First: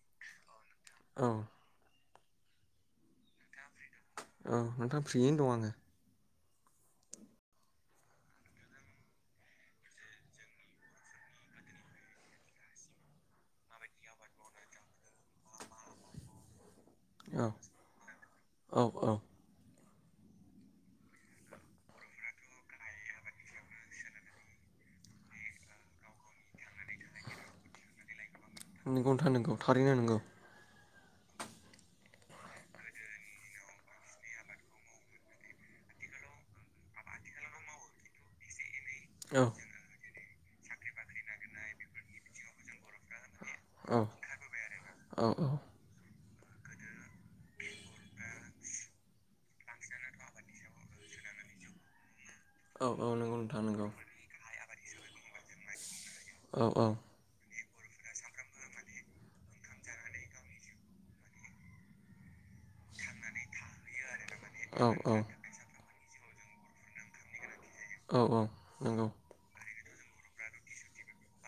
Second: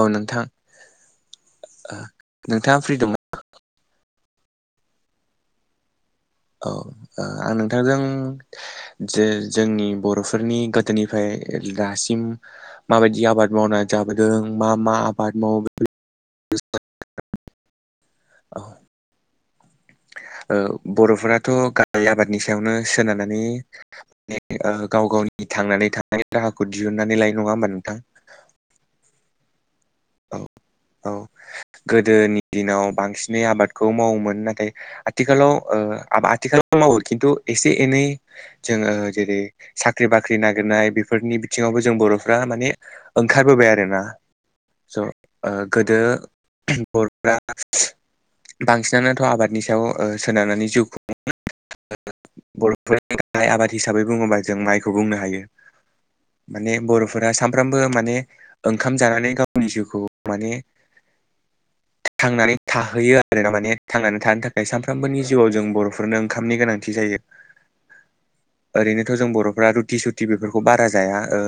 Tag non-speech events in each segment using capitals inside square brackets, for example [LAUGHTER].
औ नोंथां। औ नोंथाङा फ्रि दंना औ नोंथां फ्रियैनो दं आंङो औ ओ आं नोंथांजों जे जोंनि बर'फोरनि गोदोनिफ्राय दासिम माबायदि आबाद मावनानै जाबोदों मा मा आबाद मावो बे औ औ औ ओ बर'फोराथ' गाहाय आबादनि सायावनो सोनारनानै माने गाव गावनि थांनानै थानाय राहाखौ दिहुननानै लाय नङा होमबा नोंथां। नोंगौ नोंथां नोंगौ थारैनो नोंगौ औ औ गोदोनि दिनाव बांसिनै आबादखौ मावोमोन नाथाय आथिखालाव आ आथिखालाव मावो खिन्थु एसे एनै जोंङो जेरै औ साख्रि बा ख्रि नागिरनाय बेफोरनि बिथिंङावबो जों बर'फ्रा माने ओंखारबोबाय औ आरोना स औ गोदो बर'फ्रा बांसिनानोथ' आबादनि सायाव सोनारनानै जिउ खुंङो औ औ नंगौ बर'फोरनियालाय नोंथां आबाद नंगौ हिसाबै बुंङोबा जों माय खौ बुंनो हायो। औ माने औ बर'फोरा साम सामफ्रामबो माने ओंखाम जानानै गांव गावनि जिउखौ माने थांनानै थाहैयो आरो ना माने थांनानै थानो थाखाय औ औ सानफ्रामबोनि जिउआव जों बर'फोरनो ओंखामनि गोनांथि जायो। औ औ नंगौ ओरैनोथ' जों बर'फोरा रु ति सुत बेफोरखौ बारा जाया ओ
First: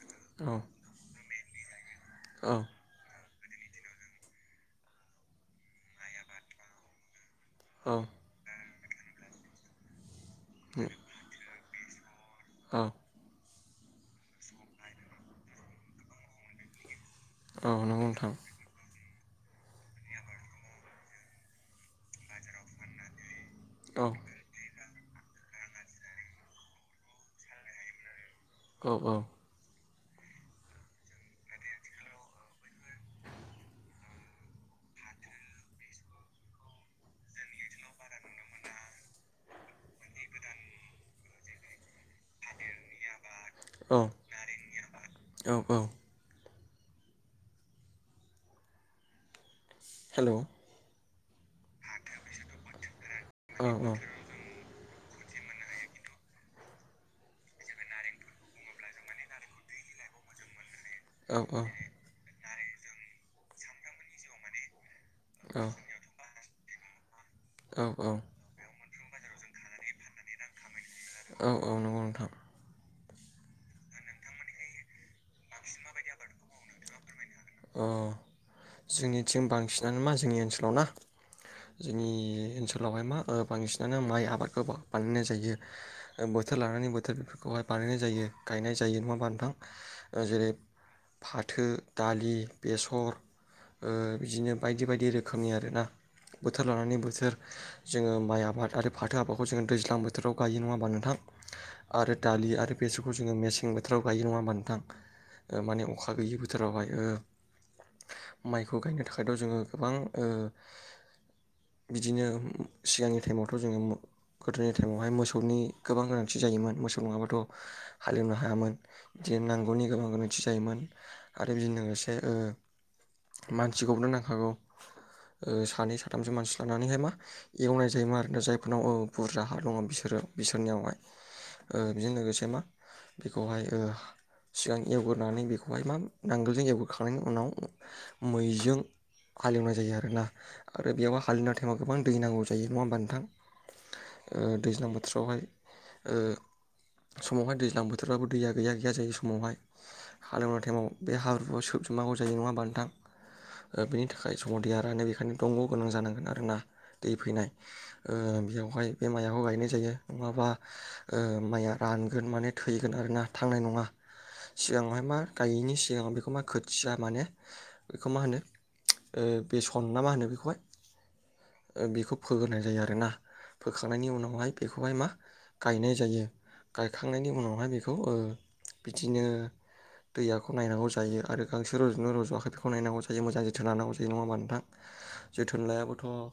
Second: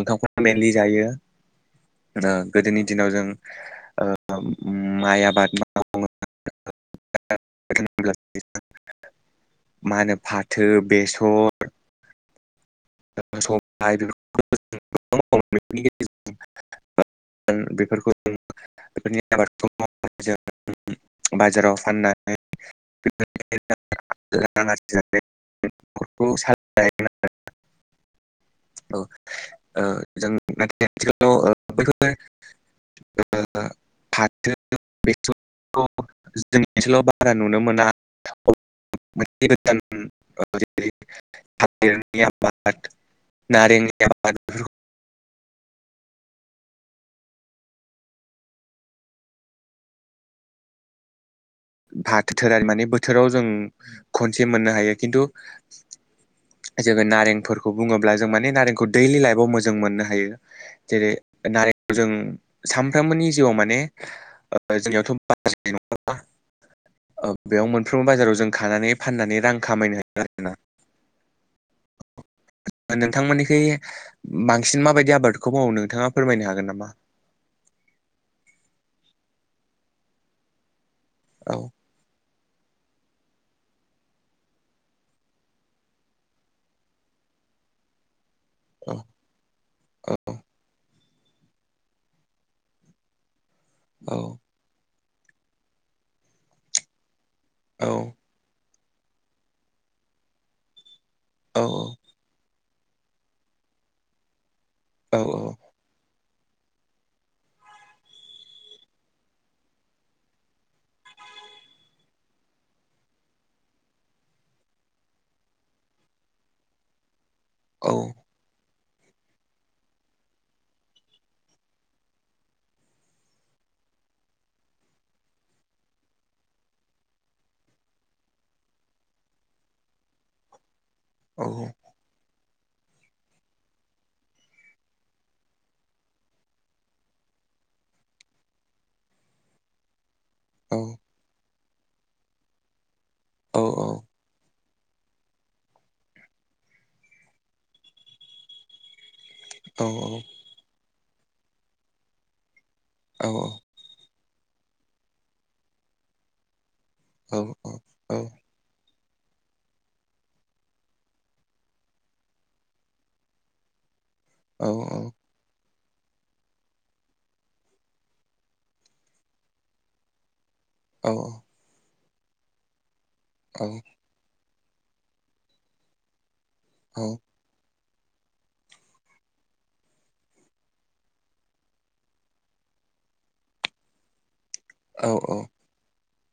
ओंखामखौनो औ मेनलि जायो। औ गोदोनि दिनाव जों ओ मय आबाद मावो औ आरो [UNINTELLIGIBLE] मा होनो फाथो बेसर [INAUDIBLE] [UNINTELLIGIBLE] [UNINTELLIGIBLE] औ नंगौ बेफोरखौ नोंथां जों बेफोरनि आबादखौ मावनानै जों बाजाराव फाननानै औ [UNINTELLIGIBLE] न'खखौ साजोन औ औ जों नाथाय आथिखालाव बेफोर फाथो बे जोंनि ओनसोलाव बारा नुनो मोना मोनसे गोजान जेरैिर [UNINTELLIGIBLE] नारें औ नि आबादखौ औ औ हेलव फाथोरारि माने बोथोराव जों औ खनसे मोननो हायो खिन्थु जोङो नारेंफोरखौ बुङोब्ला जों माने नारेंखौ दैलि लाइफाव मोजां मोननो हायो जेरै औ नारेंखौ जों सानफ्रोमबोनि जिउआव माने ओ जोंनियाव [UNINTELLIGIBLE] ओ बेयाव औ मोनफ्रोमबो बाजाराव औ जों खानानै फाननानै रां खामायनो हायो आरोना औ औ नंगौ नोंथां नोंथांमोननि खि लबांसिन माबायदि आबादखौ बेखौ मावनो नोंथाङा फोरमायनो हागोन नामा अ जोंनिथिं बांसिनानो मा जोंनि ओनसोलाव ना औ जोंनि ओनसोलावहाय मा ओ बांसिनानो माइ आबादखौ बानायनाय जायो बोथोर लानानै बोथोर बेफोरखौहाय बानायनाय जायो गायनाय औ जायो नङा बा नोंथां ओ‌ जेरै फाथो दालि बेसर ओ बिदिनो बायदि बायदि रोखोम रोखोमनि आरोना बोथोर लानानै बोथोर औ जोङो माइ आबाद आरो फाथो आफाखौ जोङो दैज्लां बोथोराव गायो नङा होमबा नोंथां आरो दालि आरो बेसोरखौ जो मसें बोथोराव गायो नङा ओमबा नोंथां औ नोंथां माने अखा हा गैयि बोथोरावहाय ओ माइखौ गायनो थाखायथ जोङो गोबां ओ बिदिनो सिगांनि टाइमावथ जोङो गोदोनि टाइमावहाय मोसौनि गोबां गोनांथि जायोमोन मोसौ नङाबाथ हालेवनो हायामोन दि नांगौनि गोबां गोनांथि जायोमोन आरो बिदिनो लोगोसे ए ओ‌ ओमफ्राय मानसिखौनो नांखागौ ओ‌ सानै साथामसो मानसि लानानैहाय मा एवनाय जायोमा आरोना जायफोरनाव ओ बुरजा हा दङ बिसोरो बिसोरनियावहाय ओ बिजों लोगोसे मा बेखौहाय ओ‌ सिगां एवगोरोनानै बेखौहाय मा नांगोलजों एवग्रो खांनायनि उनाव मैजों हालेवनाय जायो आरोना। आरो बेयाव हा [UNINTELLIGIBLE] माव गोबां दै नांगौ जायो नङा होनोमबा थां ओ दैज्लां बोथोरावहाय ओ समावहाय दैज्लां बोथोरबाबो दैया गैया गैया जायो। समावहाय हालएवनाय टाइमाव बे हाब्रुआ सो सोमनांगौ जायो नङा होनबा नोंथां? औ औ। ओ बेनि थाखाय समाव दैया रानो बेखायनो दंग गोनां जानांगोन आरो ना। दै फैनाय ओ बेयावहाय बे माइयाव गायनाय जायो नङाबा ओ माइआ रानगोन माने थैगोन आर ना थांनाय नङा। सिगाङावहाय मा गायैनि सिगां बेखौ मा खो थिया माने बेखौ मा होनो ओ बेसन ना मा होनो बेखौहाय? औ औ। बेखौ फोग्रोनाय जायो आरो ना। फोखांनायनि उनावहाय बेखौहाय मा गायनाय जायो। गायखांनायनि उनावहाय बे बेखौ ओ बिदिनो दैयाखौ नायनांगौ जायो आरो गांसो रजदोंना रजआखै बेखौ नायांगौ जायो मोजां जोथोन लांगौ जायो नङा होनबा नोंथां? जोथोन लायाबाथ ओ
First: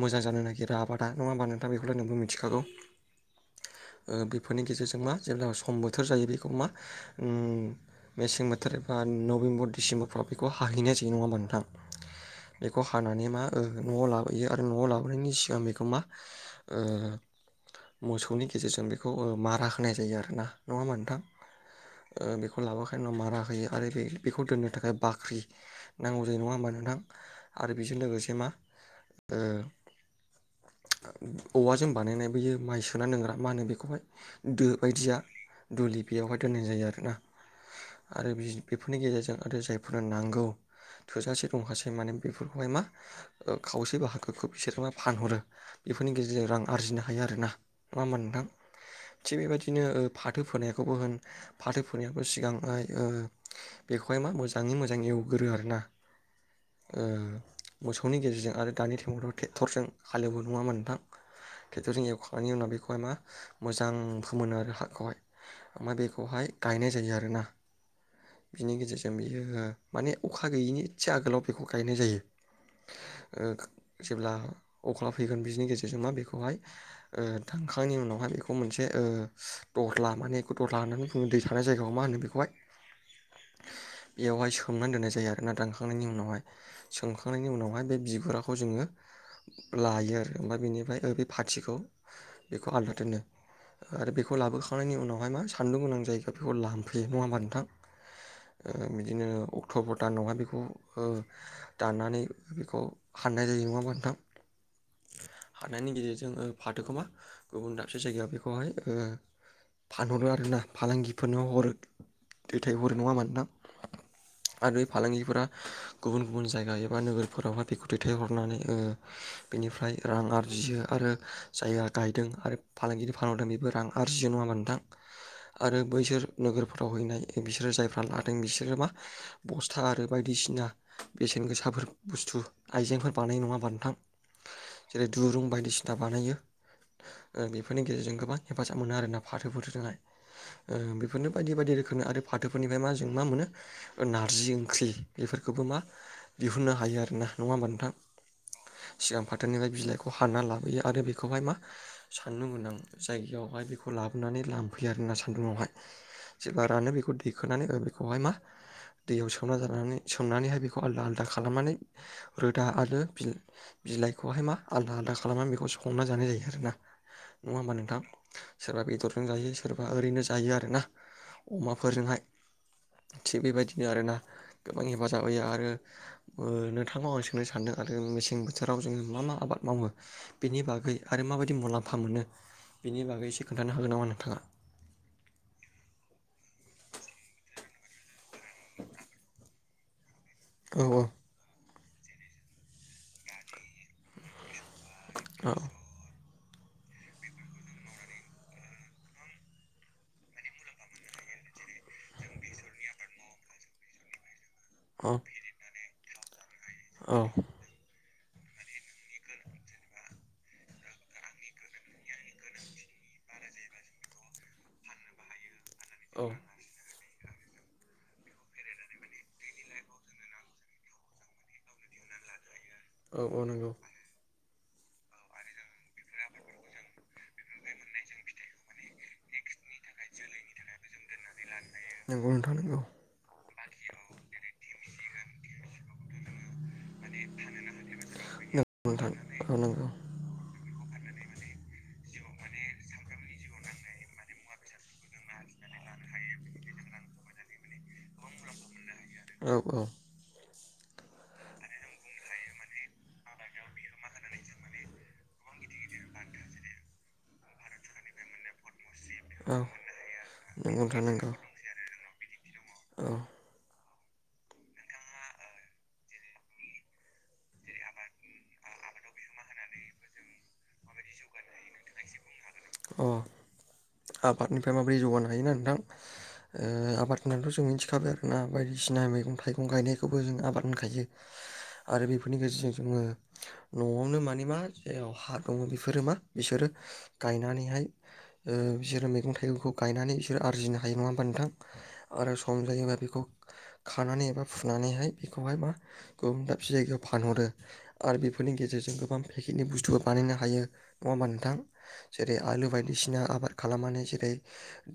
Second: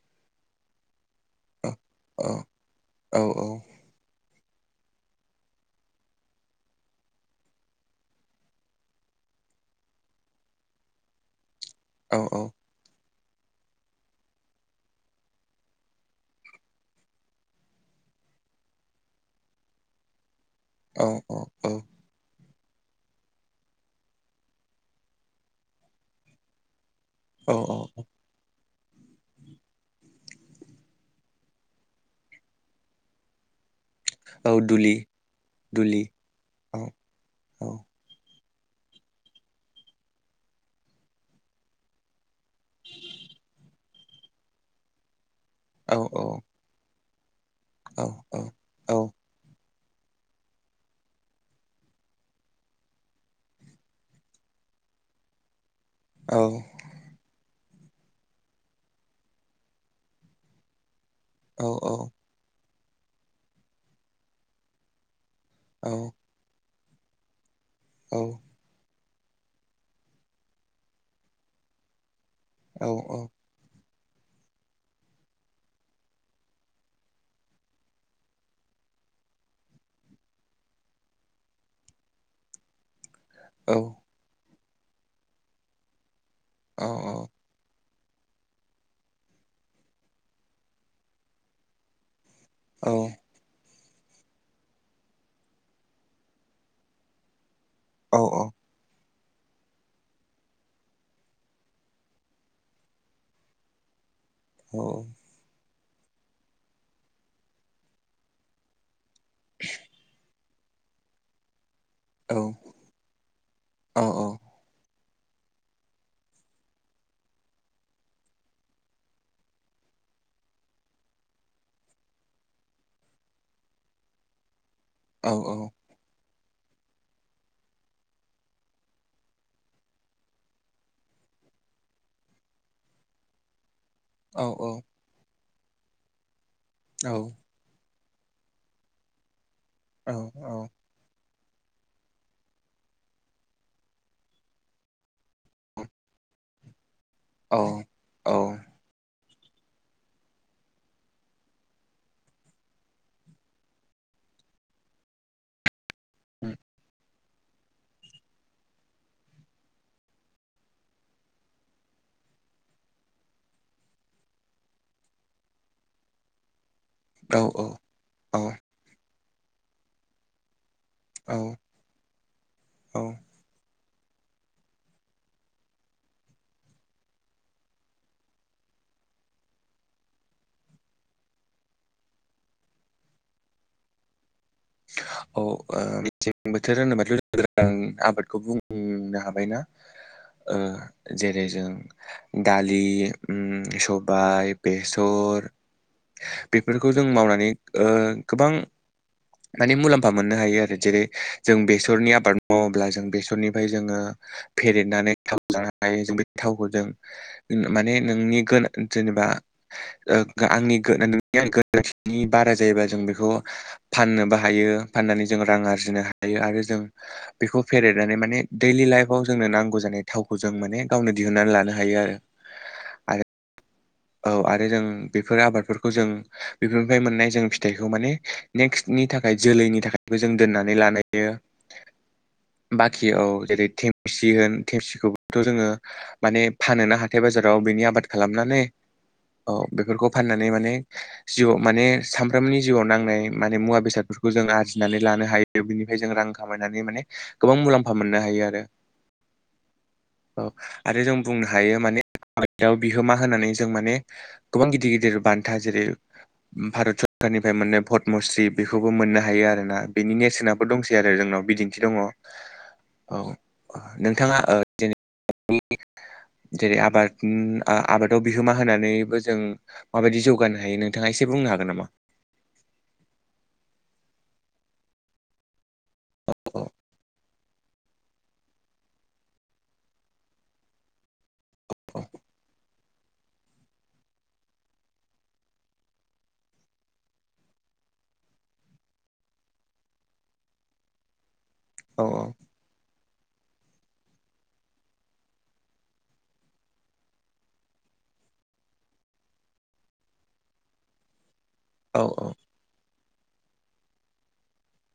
मोजां जानो नागिरा आबादा नङा होनबा नों थां बेखौलाय नोंबो मिथिखागौ औ ओ बेफोरनि गेजेरजों मा जेब्ला सम बोथोर जायो बेखौ मा उम्म मेसें बोथ थोर एबा नबेम्बर दिसेम्बरफ्राव बेखौ हाहैनाय जायो नङा होमबा नोंथां? बेखौ हानानै मा ओ न'आव लाबोयो आरो न'आव लाबोनायनि सिगां बेखौ मा ओ मोसौनि गेजेरजों बेखौ ओ मारा होनाय जायो आरो ना। नङा होनबा नोंथां ओ बेख लाबोखाय उनाव मारा बायो आरो बे बेखौ दोननो थाखाय बाख्रि नांगौ जायो नङा होमबा नोंथां? आरो बेजों लोगोसे मा ओ औवाजों बानायनाय बोयो माइ सोना दोंग्रा मा होनो बे खौहाय औ दो दुलि बायदिया दुलि बेयावहाय दोननाय औ जायो आरोना। औ आरो बेफोरनि गेजेरजों आरो जायफोरनो नांगौ थोजासे दंखायसै माने बेफोरखौहाय मा ओ खावसे बाहागोखौ बिसोर मा फानहरो। औ बेफोरनि औ गेजेरजों रां आरजिनो हायो आरोना। औ नङा ओमबा औ नोंथां? औ थिग बेबायदि नो ओ फाथो फोनायखोबोहोन फाथो फोनायबो सिगांआय ओ बेखौहाय मा मोजाङै मोजां एवग्रो आरोना। औ ओह मोसौनि गेजेरजों आरो दानि थेङ थेक्टरजों हालेवो नङा होमबा नोंथां? औ थेक्टरजों एवखांनायनि उनाव बेखौ ओमफाय मा मोजां फोमोनो आरो हाखौहाय। ओमाय बेखौहाय गायनाय जायो आरोना। बिनि गेजेर जों बियो ओ माने अखा गैयिनि एदसे आगोलाव बेखौ गायनाय जायो। औ औ ओ जेब्ला अख्ला फैगोन बिजिनि गेजेरजों मा बेखौहाय ओ थांखांनि उनावहाय बेखौ मोनसे ओ दलहा माने बेखौ दह्ला होननानै बुङो दै थानाय जायगाखौ मा होनो बेखौहाय? बेयावहाय हमनानै दोननाय जायो आरोना दानखांनायनि उनावहाय। सोंखांनायनि उनावहाय बेब बिगुराखौ जोङो लायो आरो ओमफ्राय बेनिफ्राय ओ बे फाथिखौ बेखौ आलदा दोनो। आरो बेखौ लाबोखांनायनि उनावहाय मा सानदुं गोनां जायगा फोराव लामफैयो नङा होनबा नों थां? औ औ। दिनो अक्टबर दानावहाय बेखौ ओ दाननानै बेखौ हाननायजायो नङाहोमबा नोंथां? औ। हनायनि गेजेरजों ओ फाथोखो मा गुबुन दाबसे जायगायाव बेखौहाय ओ फानहरो आरोना फालांगिफोरनो हरो। दैथायहरो नङा होमबा नोंथां? आरो फालांगिफोरा गुबुन गुबुन जायगा एबा नोगोरफोरावहा बेखौ दैथायहरनानै ओ बेनिफ्राय रां आरजियो आरो जाया गायदों आरो फालांगि फानहरदों बेबो रां आरजियो नङाहोमबा नोंथां? आरो बैसोर नोगोर फ्राव हैनाय बिसोरो जायफ्रा लादों बिसोरो मा बस्था आरो बायदिसिना बेसेन गोसाफोर बुस्थु आइजेंफोर बानायो नङाहोमबा नोंथां? औ औ। जेरै दुरुं बायदिसिना बानायो। औ ओह बेफोरनि गेजेरजों गोबां हेफाजाब मोनो आरो ना फाथोफोर जोंहाय औ ओ बेफोरनो बायदि बायदि रोखोमनि आरो फाथोफोरनिफ्राय मा जों मा मोनो नारजि ओंख्रि बेफोरखौबो मा दिहुननो हायो आरो। आरो ना नङा औ होमबा नोंथां औ सिगां फाथ फाथोनिफ्राय बिलाइखौ हानना लाबोयो आरो बेखौहाय मा सान्दुं गोनां जायगायावहाय बेखौ लाबोनानै लांफैयो आरोना सान्दुंङावहाय। जेब्ला रानो बेखौ दैख खोनानै हो बेखौहाय मा दैयाव सोमना जानानै सोमनानैहाय बेखौ आलादा आलादा खालामनानै रोदा आरो बि बिलाइखौहाय मा आलादा आलादा खालामनानै बेखौ संना जानाय जायो आरोना। औ नङा होमबा नोंथां औ सोरबा बेदर जों जायो सोरबा ओरैनो जायो आरो ना। औ अमाफोरजोंहाय औ थिग बेबायदि बिनो आरोना गोबां हेफाजाब होयो आरो नोंथांनाव आं सोंनो सानदों आरो मेसें बोथोराव जोङो मा मा आबाद मावो बेनि बागै आरो माबायदि मुलाम्फा मोनो बेनि बागै एसे खोन्थानो होगोन नामा नोंथाङा? औ ओ मेसें बोथोर होनोबाथ'जां आबादखौ बुंनो हाबायना। ओ औ जेरै जों दालि उम सबाय बेसर औ बेफोरखौ जों मावनानै ओ गोबां माने मुलाम्फा मोननो हायो आरो जेरै जों बेसरनि आबाद मावोब्ला जों बेसरनिफ्राय जोङो औ फेरेदनानै थाव जानो हायो जों बे थावखौ जों माने नोंनि गोनां जेनेबा आंनि नोंनि गोरोनि बारा जायोबा जों बेखौ फाननो बा हायो फाननानै जों रां आरजिनो जिनो औ हायो आरो जों बेखौ फेरेदनानै माने दैलि लाइफआव जोंनो नांगौ जानाय थावखौ जों माने गावनो दिहुनन्नानै लानो हायो आरो। आरो औ औ नंगौ। औ आरो जों बेफोर आबादफोरखौ जों बेफोरनिफ्राय मोननाय जों फिथाइखौ माने नेक्स्टनि थाखाय जोलैनि थाखायबो जों दोननानै लानायो नंगौ नोंथां नंगौ बाखि औ जेरै थेमसि होन थेमसिखौबोथ' जोङो माने फानोना हाथाय बाजाराव बिनि आबाद नंगौ खालामनानै नोंथां औ नंगौ बेफोरखौ फाननानै माने जिउआव माने सामफ्रोमनि जिउआव नांनाय माने मुवा बेसादफोरखौ जों आरजिनानै लानो हायो बिनिफ्राय जों रां खामायनानै माने गोबां मुलाम्फा मोननो हायो आरो। औ औ। आरो जों बुंनो हायो माने [INAUDIBLE] बिहोमा होनानै जों माने गोबां गिदिर गिदिर बान्था जेरै भारत सरखारनिफ्राय मोननाय पद्मश्री बेखौ बो मोननो हायो औ आरोना बेनि नेरसोनाबो नंगौ दंसै नोंथां आरो नंगौ जोंनाव बिदिन्थि दङ औ नोंथाङा [UNINTELLIGIBLE] आबाद आबादाव बिहोमा होनानैबो जों माबायदि जौगानो हायो नोंथाङा एसे बुंनो हागोन नामा? अ आबादनिफ्राय माबोरै जौगानो हायोना नोंथां? औ ओ आबाद [UNINTELLIGIBLE] मिथिखाबाय आरो ना बायदिसिना मैगं थाइगं गायनायखौबो जों आबाद [UNINTELLIGIBLE] औ आरो बेफोरनि खायसे जोङो न'आवनो मानि मा जेराव हा दङ बेफोरो मा बिसोरो गायनानैहाय ओ बिसोरो मैगं थाइगंखौ गायनानै बिसोर आरजिनो हायो नङा होमबा नोंथां? औ औ आरो संजायोना बेखौ खानानै एबा फुनानैहाय बेखौहाय मा गुबुन दाबसे जायगायाव फानहरो आरो बेफोरनि गेजेरजों गोबां पेकेटनि बुस्थुबो बानायनो हायो नङा होमबा नोंथां? औ जेरै आलु बायदिसिना आबाद खालामनानै जेरै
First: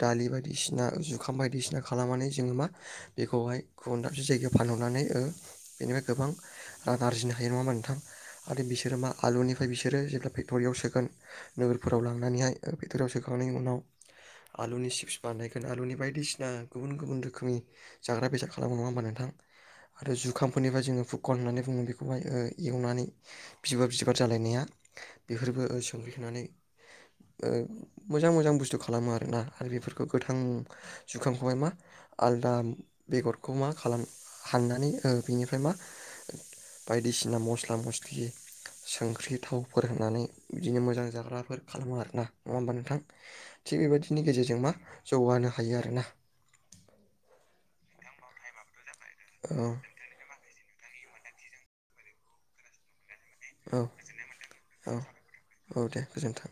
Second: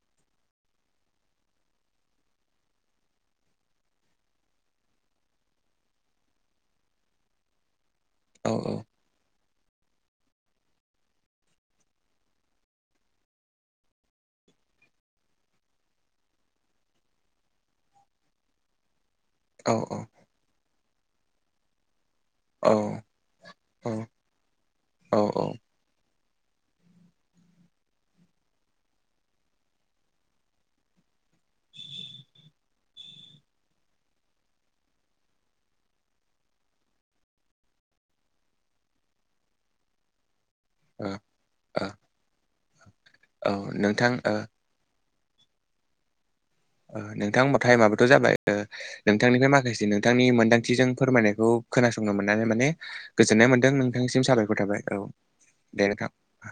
दालि बायदिसिना जुखाम बायदिसिना खालामनानै जोङो मा बेखौहाय गुबुन दाबसे जायगायाव फानहरनानै ओ बेनिफ्राय गोबां रां आरजिनो हायो नङा होमबा नोंथां? औ आरो बिसोर मा आलुनि ओमफ्राय बिसोरो जेब्ला फेक्टरियाव सोगोन नोगोर फोराव लांनानैहाय बिथथोराव सोखांनायनि उनाव आलुनि चिप्स बानायगोन आलुनि बायदिसिना गुबुन गुबुन रोखोमनि जाग्रा बेसाद खालामो नङा होमबा नोंथां? औ आरो जुखामफोरनिफ्राय जोङो [UNINTELLIGIBLE] होननानै बुङो बे खौहाय ओ औ एवनानै औ [UNINTELLIGIBLE] औ ओ बेफोरखौ [UNINTELLIGIBLE] नुनानै ओ मोजां मोजां बुस्थु खालामो आरोना आरो बेफोरखौ गोथां जुखामखौहाय मा आलदा बेगरखौ मा खालाम हांनानै ओ बेनिफ्राय मा बायदिसिना मस्ला मस्लि संख्रि थावफोर होनानै बिदिनो मोजां ओ जाग्राफोर खालामो आरोना नङा होमबा नोंथां? औ थिग नोंथां बेबायदिनि ओ गेजेरजों मा जौगानो हायो आरोना नोंथां होनबाथ' तायेमाबोथ' जाबाय नोंथांनिफ्राय औ माखासे नोंथांनि मोन्दांथिजों फोरमायनायखौ खोनासंनो मोननानै माने गोजोननाय मोन्दों औ नोंथांसिम साबायखर थाबाय औ दे औ नोंथां। गोजोन्थों।